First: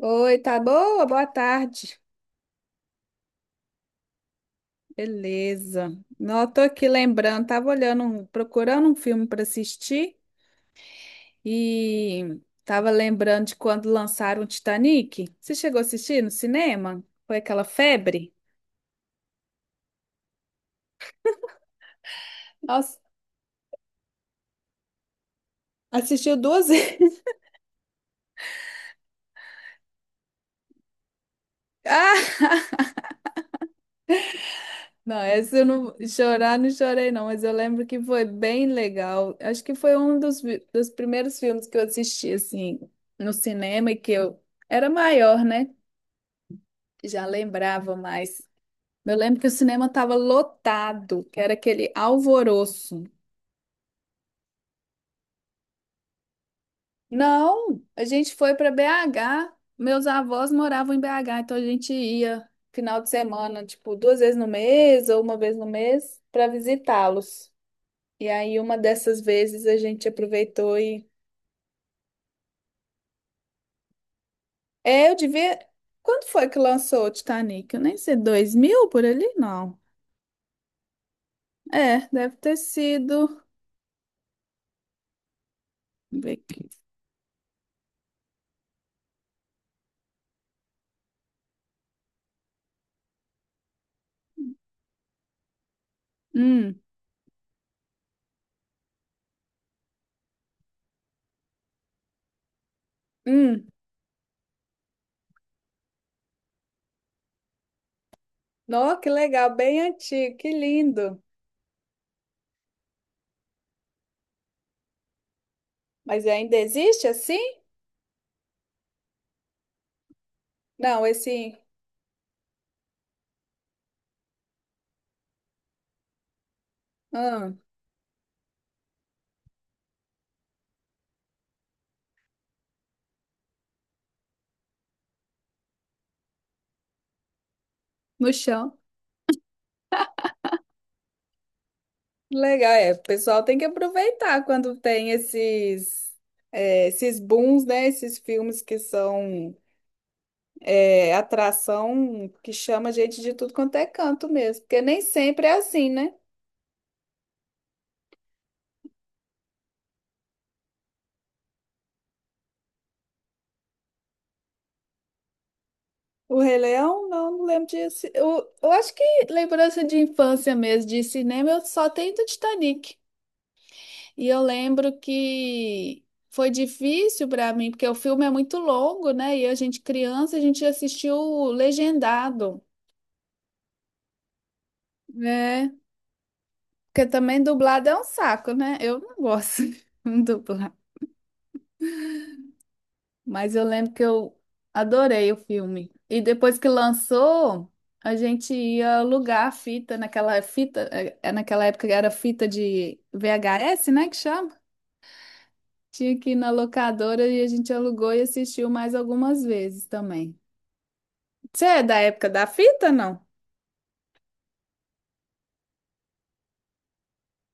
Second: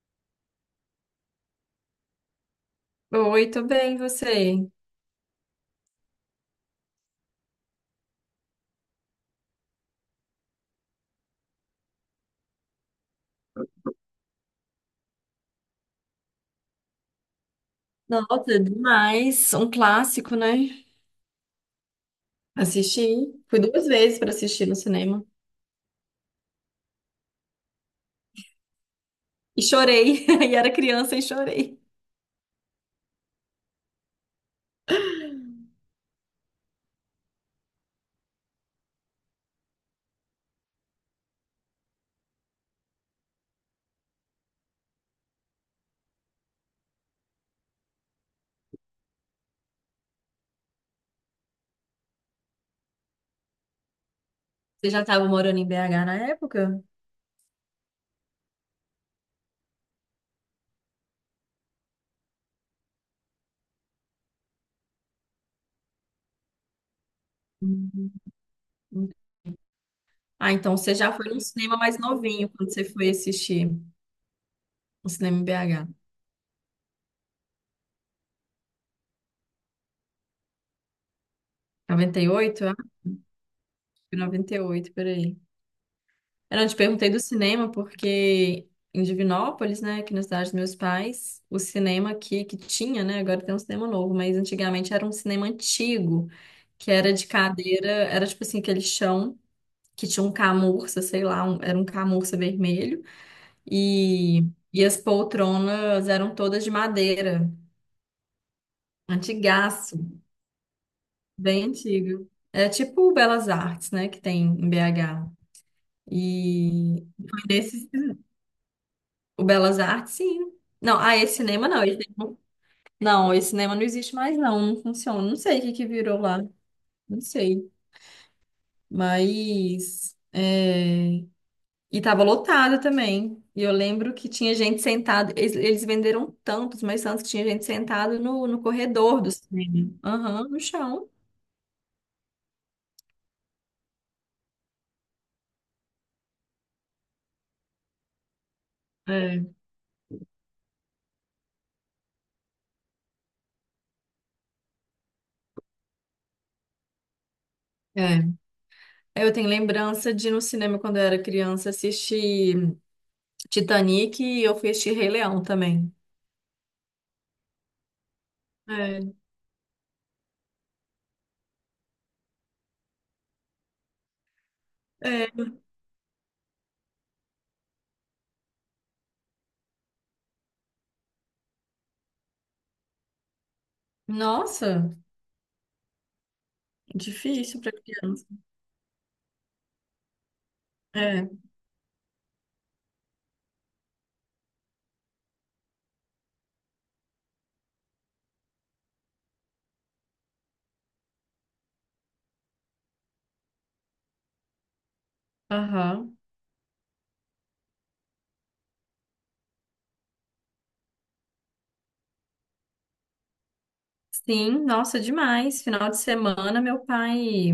Oi, tá boa? Boa tarde. Oi, tô bem, e você? Beleza. Não, eu tô aqui lembrando, tava olhando, procurando um filme para assistir e tava lembrando de quando lançaram o Titanic. Você chegou a assistir no cinema? Foi aquela febre? Nossa, demais. Um clássico, né? Nossa, Assisti. Fui duas vezes pra assistir no cinema. assistiu duas vezes. E chorei. E era criança e chorei. Ah, não, essa eu não chorar, não chorei não, mas eu lembro que foi bem legal. Acho que foi dos primeiros filmes que eu assisti assim no cinema e que eu era maior, né? Já lembrava mais. Eu lembro que o cinema estava lotado, que era aquele alvoroço. Você já estava morando em BH na época? Não, a gente foi para BH. Meus avós moravam em BH, então a gente ia final de semana, tipo, duas vezes no mês ou uma vez no mês para visitá-los. Uhum. E aí uma dessas vezes a gente Ah, então aproveitou você e já foi num cinema mais novinho quando você foi assistir o é, eu cinema em devia. BH. Quando foi que lançou o Titanic? Eu nem sei, 2000 por ali? Não. É, deve ter 98? Ah, acho sido. que 98, peraí. Deixa eu ver Eu não aqui. te perguntei do cinema porque em Divinópolis, né, aqui na cidade dos meus pais, o cinema aqui que tinha, né, agora tem um cinema novo, mas antigamente era um cinema antigo, Hum, que era de cadeira, era tipo assim, aquele chão que tinha um camurça, sei lá, era um camurça vermelho, hum. e, e as poltronas eram todas de madeira, Nossa, que legal, bem antigaço, antigo, que lindo. bem antigo. É tipo o Belas Artes, né, que tem em BH. Mas ainda E existe assim? foi nesse o Belas Artes, sim. Não, Não, ah, esse esse cinema não. Esse cinema- Não, esse cinema não existe mais, não. Não funciona. Não sei o que que virou lá. Não ah, sei. Mas é, e tava lotado também. E eu lembro que tinha gente sentada. Eles venderam tantos, mas tantos que tinha gente sentada no no chão. corredor do cinema. Aham, no chão. Legal, é. O pessoal tem que aproveitar quando tem esses é, esses booms, né? Esses filmes que É, são é, atração que chama gente de tudo quanto é canto mesmo, porque nem sempre é assim, né? é. Eu tenho lembrança de ir no cinema quando eu era criança assistir Titanic e eu fui assistir Rei Leão também. O Rei Leão, não, não lembro disso. Eu acho que É. lembrança de infância mesmo de cinema eu só tenho do Titanic. E eu lembro É. que foi difícil para mim, porque o filme é muito longo, né? E a gente criança, a gente assistiu legendado, Nossa! né? Porque também Difícil para dublado é um criança. saco, né? Eu não gosto de dublar. É. Mas eu lembro que eu adorei o filme. E depois que lançou, a gente ia alugar a fita naquela fita, é naquela época era fita de VHS, né, que chama? Aham. Tinha que ir na locadora e a gente alugou e assistiu mais algumas vezes também. Você é da época da fita, não? Sim, nossa, demais. Final de semana, meu pai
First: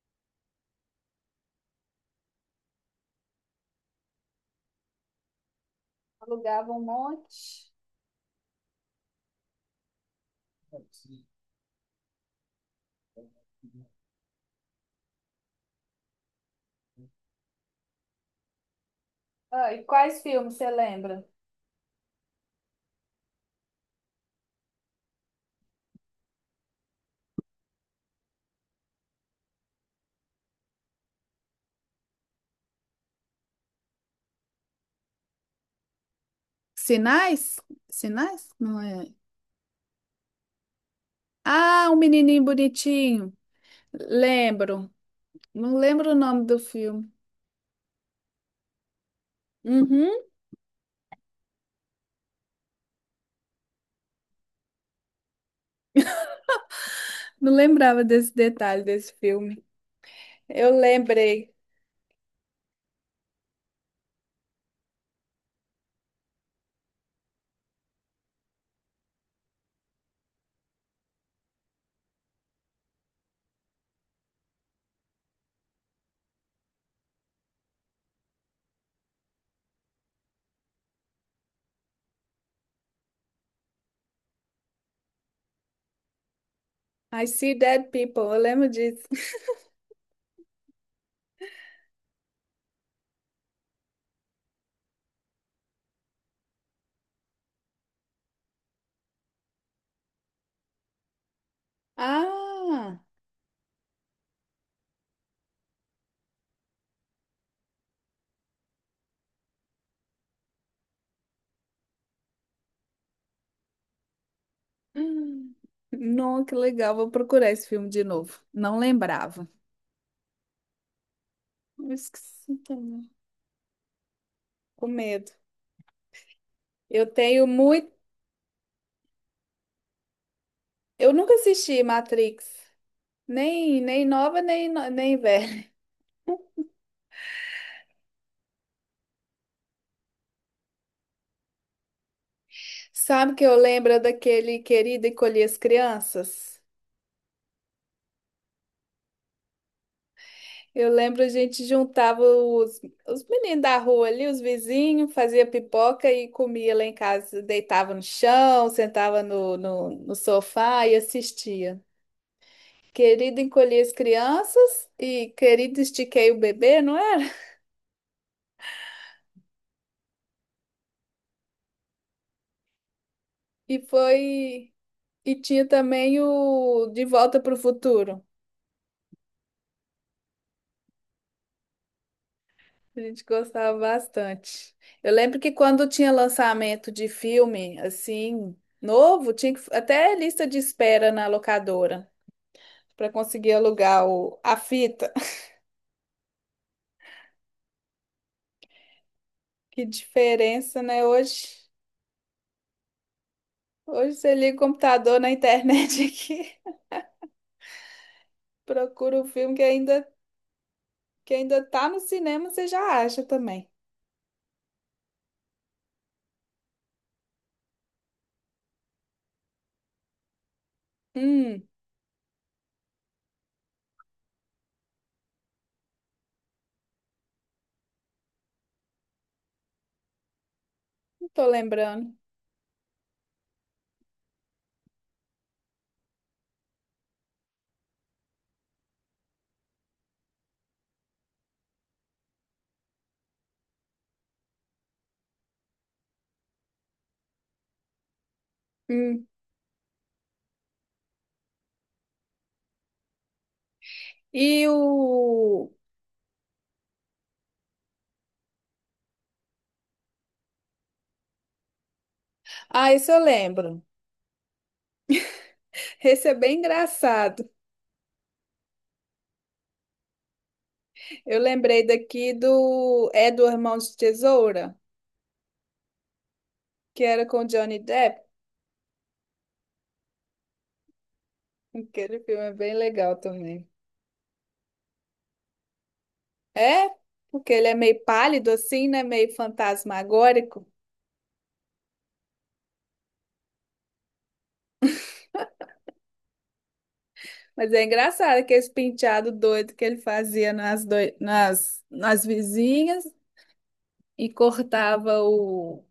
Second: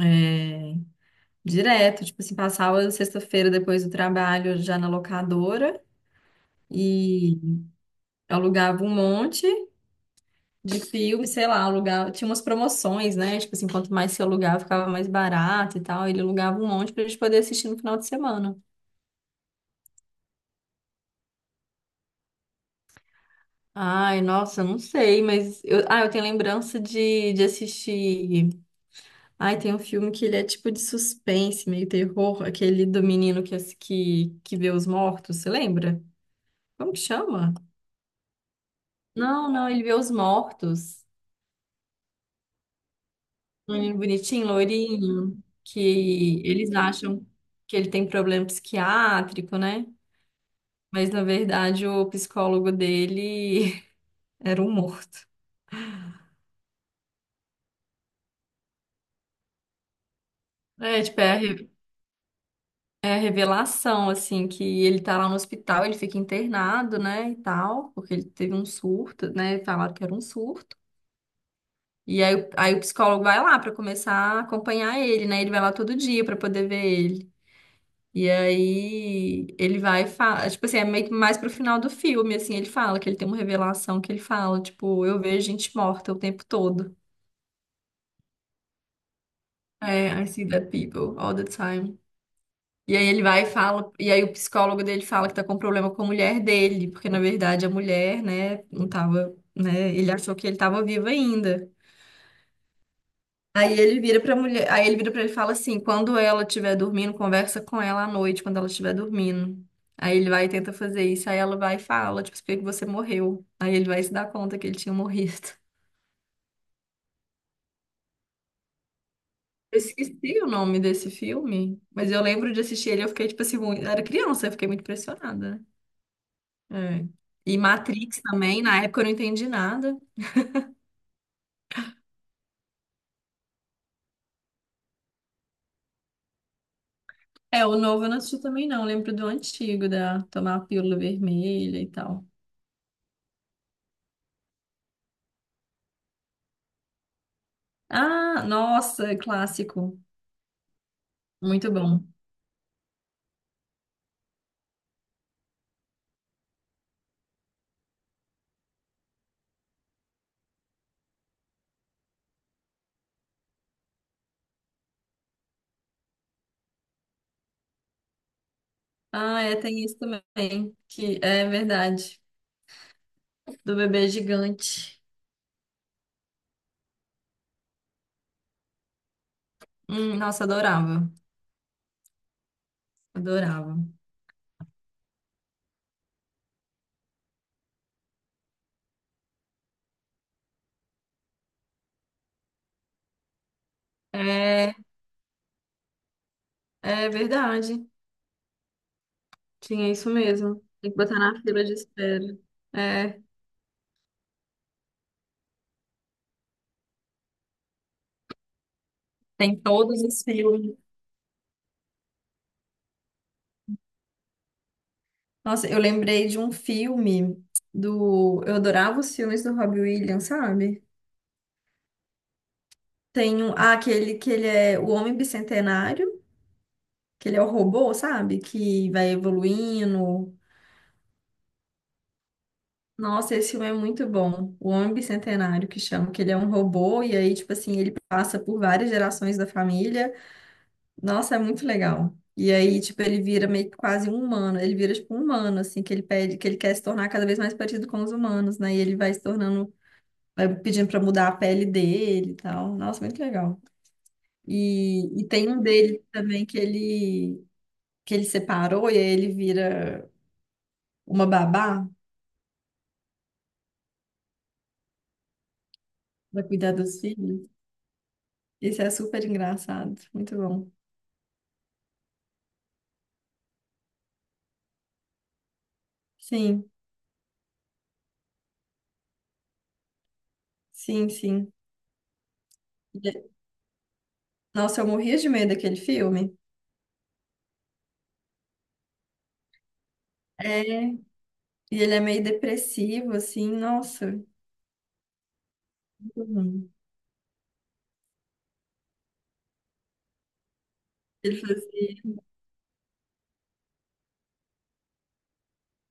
é, direto, tipo assim, passava sexta-feira depois do trabalho já na locadora Alugava um e monte. alugava um monte de filme, sei lá, alugava, tinha umas promoções, né? Tipo assim, quanto mais se alugava, ficava mais barato e tal. Ele alugava um monte pra gente poder assistir no final de semana. Ah, e quais filmes você lembra? Ai, nossa, não sei, mas eu, ah, eu tenho lembrança de assistir. Ai, tem um filme que ele é tipo de suspense, meio terror, aquele do menino que, que vê os mortos, você lembra? Como que chama? Sinais? Sinais? Não é. Não, não, ele vê os mortos. Ah, um menininho bonitinho. Um menino bonitinho, Lembro. loirinho, Não lembro o que nome do eles filme. acham que ele tem problema psiquiátrico, né? Uhum. Mas na verdade o psicólogo dele era um morto. Não lembrava desse detalhe desse filme. Eu É, tipo, lembrei. É a revelação, assim, que ele tá lá no hospital, ele fica internado, né, e tal, porque ele teve um surto, né, falaram que era um surto. E aí, aí o psicólogo vai lá para começar a acompanhar ele, né? Ele vai lá todo dia para poder ver ele. E aí ele vai e tipo assim, é meio que mais pro final do filme, assim, ele fala que ele tem uma revelação que ele fala, tipo, eu vejo gente morta o tempo todo. I see dead people. Eu lembro disso. É, I see dead people all the time. E aí ele vai e fala, e aí o psicólogo dele fala que tá com problema com a mulher dele, porque na verdade a mulher, né, não tava, né, ele achou que ele tava vivo ainda. Ah! Aí ele vira pra mulher, aí ele vira pra ele e fala assim, quando ela estiver dormindo, conversa com ela à noite, quando ela estiver dormindo. Aí ele vai e tenta fazer isso, aí ela vai e fala, tipo, por que que você morreu? Aí ele vai se dar conta que ele tinha morrido. Hum. Não, que legal. Vou procurar esse filme de novo. Não lembrava. Eu esqueci o nome desse filme, Eu mas eu lembro esqueci de assistir ele, eu também. fiquei, tipo assim, muito... eu era criança, eu fiquei muito Com medo. impressionada. Eu É. tenho E muito. Matrix também, na época eu não entendi nada. Eu nunca assisti Matrix, nem nova, nem velha. É, o novo eu não assisti também não, eu lembro do antigo, da tomar a pílula vermelha e tal. Sabe que eu lembro daquele querido Encolher as Crianças? Ah, nossa, é clássico. Eu lembro a gente Muito bom. juntava os meninos da rua ali, os vizinhos, fazia pipoca e comia lá em casa. Deitava no chão, sentava no sofá e assistia. Querido Encolher as Crianças e Querido Estiquei o Bebê, não era? Ah, é, tem isso também, que é verdade, do E bebê foi. gigante. E tinha também o De Volta para o Futuro. Nossa, adorava, A gente adorava. gostava bastante. Eu lembro que quando tinha lançamento de filme, assim, novo, tinha que, até lista de espera na locadora para conseguir alugar a É, fita. é verdade, Que tinha isso mesmo. diferença, Tem que né? botar na fila Hoje, de espera. É, hoje você liga o computador na internet aqui, procura o filme tem que todos ainda, os filmes. que ainda tá no cinema, você já acha também. Nossa, eu lembrei de um filme do. Eu adorava os filmes do Robbie Williams, sabe? Hum, Tem um, ah, aquele que ele é o Homem Bicentenário, que ele é o robô, sabe? Que vai evoluindo. não tô lembrando. Nossa, esse filme é muito bom. O Homem Bicentenário, que chama, que ele é um robô, e aí, tipo assim, ele passa por várias gerações da família. Nossa, é muito legal. E aí, tipo, ele vira meio que quase um humano. Ele vira, tipo, um humano, assim, que ele pede, que ele quer se tornar cada vez mais parecido com os humanos, né? E ele vai se Hum. tornando, vai pedindo pra mudar a pele dele e tal. Nossa, muito legal. E E tem um o. dele também que ele separou, e aí ele vira uma babá Ah, esse eu lembro. Esse é pra bem cuidar dos filhos. engraçado. Esse é super engraçado, muito bom. Eu lembrei daqui do É do Irmão de Tesoura, Sim, que era com Johnny Depp. sim, sim. Aquele filme é bem legal E- também. Nossa, eu morria de medo daquele filme. É, porque ele é meio pálido assim, né? Meio É, fantasmagórico. e ele é meio depressivo, assim, nossa, muito ruim. Mas é engraçado que esse penteado doido que ele fazia nas, doi- Ele fazia nas, nas vizinhas e cortava o,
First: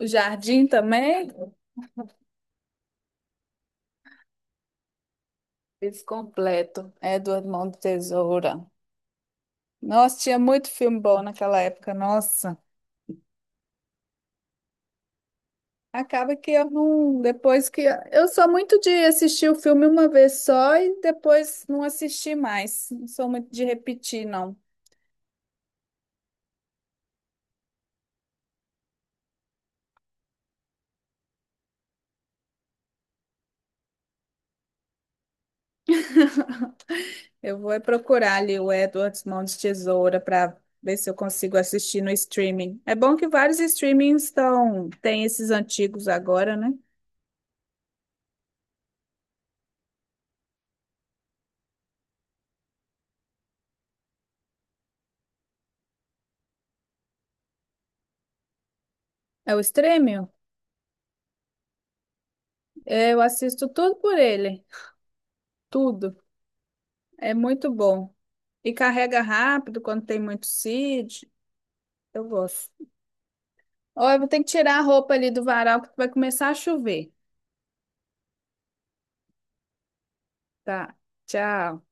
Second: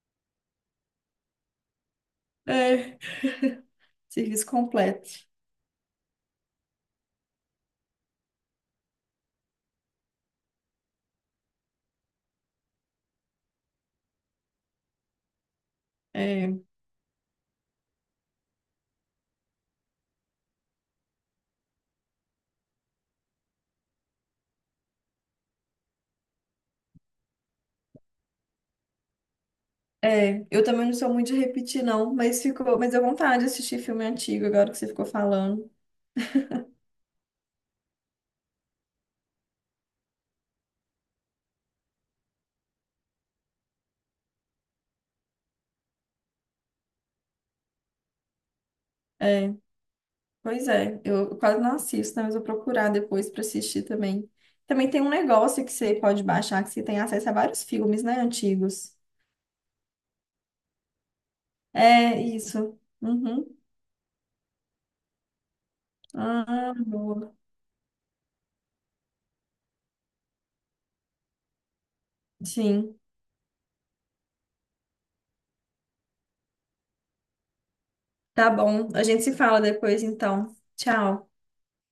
o jardim também. é, serviço completo. Fiz completo. É do Irmão de Tesoura. Nossa, tinha muito filme bom naquela época, nossa. Acaba que É, eu não. Depois que. Eu sou muito de assistir o filme uma vez só e depois não assistir mais. Não sou muito de repetir, não. é, eu também não sou muito de repetir, não, mas ficou, mas deu vontade de assistir filme antigo agora que você ficou falando. Eu vou é procurar ali o Edward Mão de Tesoura para ver se eu consigo assistir no streaming. É bom que vários streamings estão. Tem esses antigos agora, né? É, pois é, eu quase não assisto, né, mas vou procurar depois para assistir também. Também tem um negócio que você pode baixar, que você tem acesso a vários filmes, né, antigos. É o streaming? É, isso. É, eu Uhum. assisto tudo por ele. Tudo. Ah, É boa. muito bom. E carrega rápido quando tem muito seed. Eu gosto. Sim, Ó, eu vou ter que tirar a roupa ali do varal que vai começar a chover. tá bom. A gente se fala depois, então. Tá. Tchau. Tchau.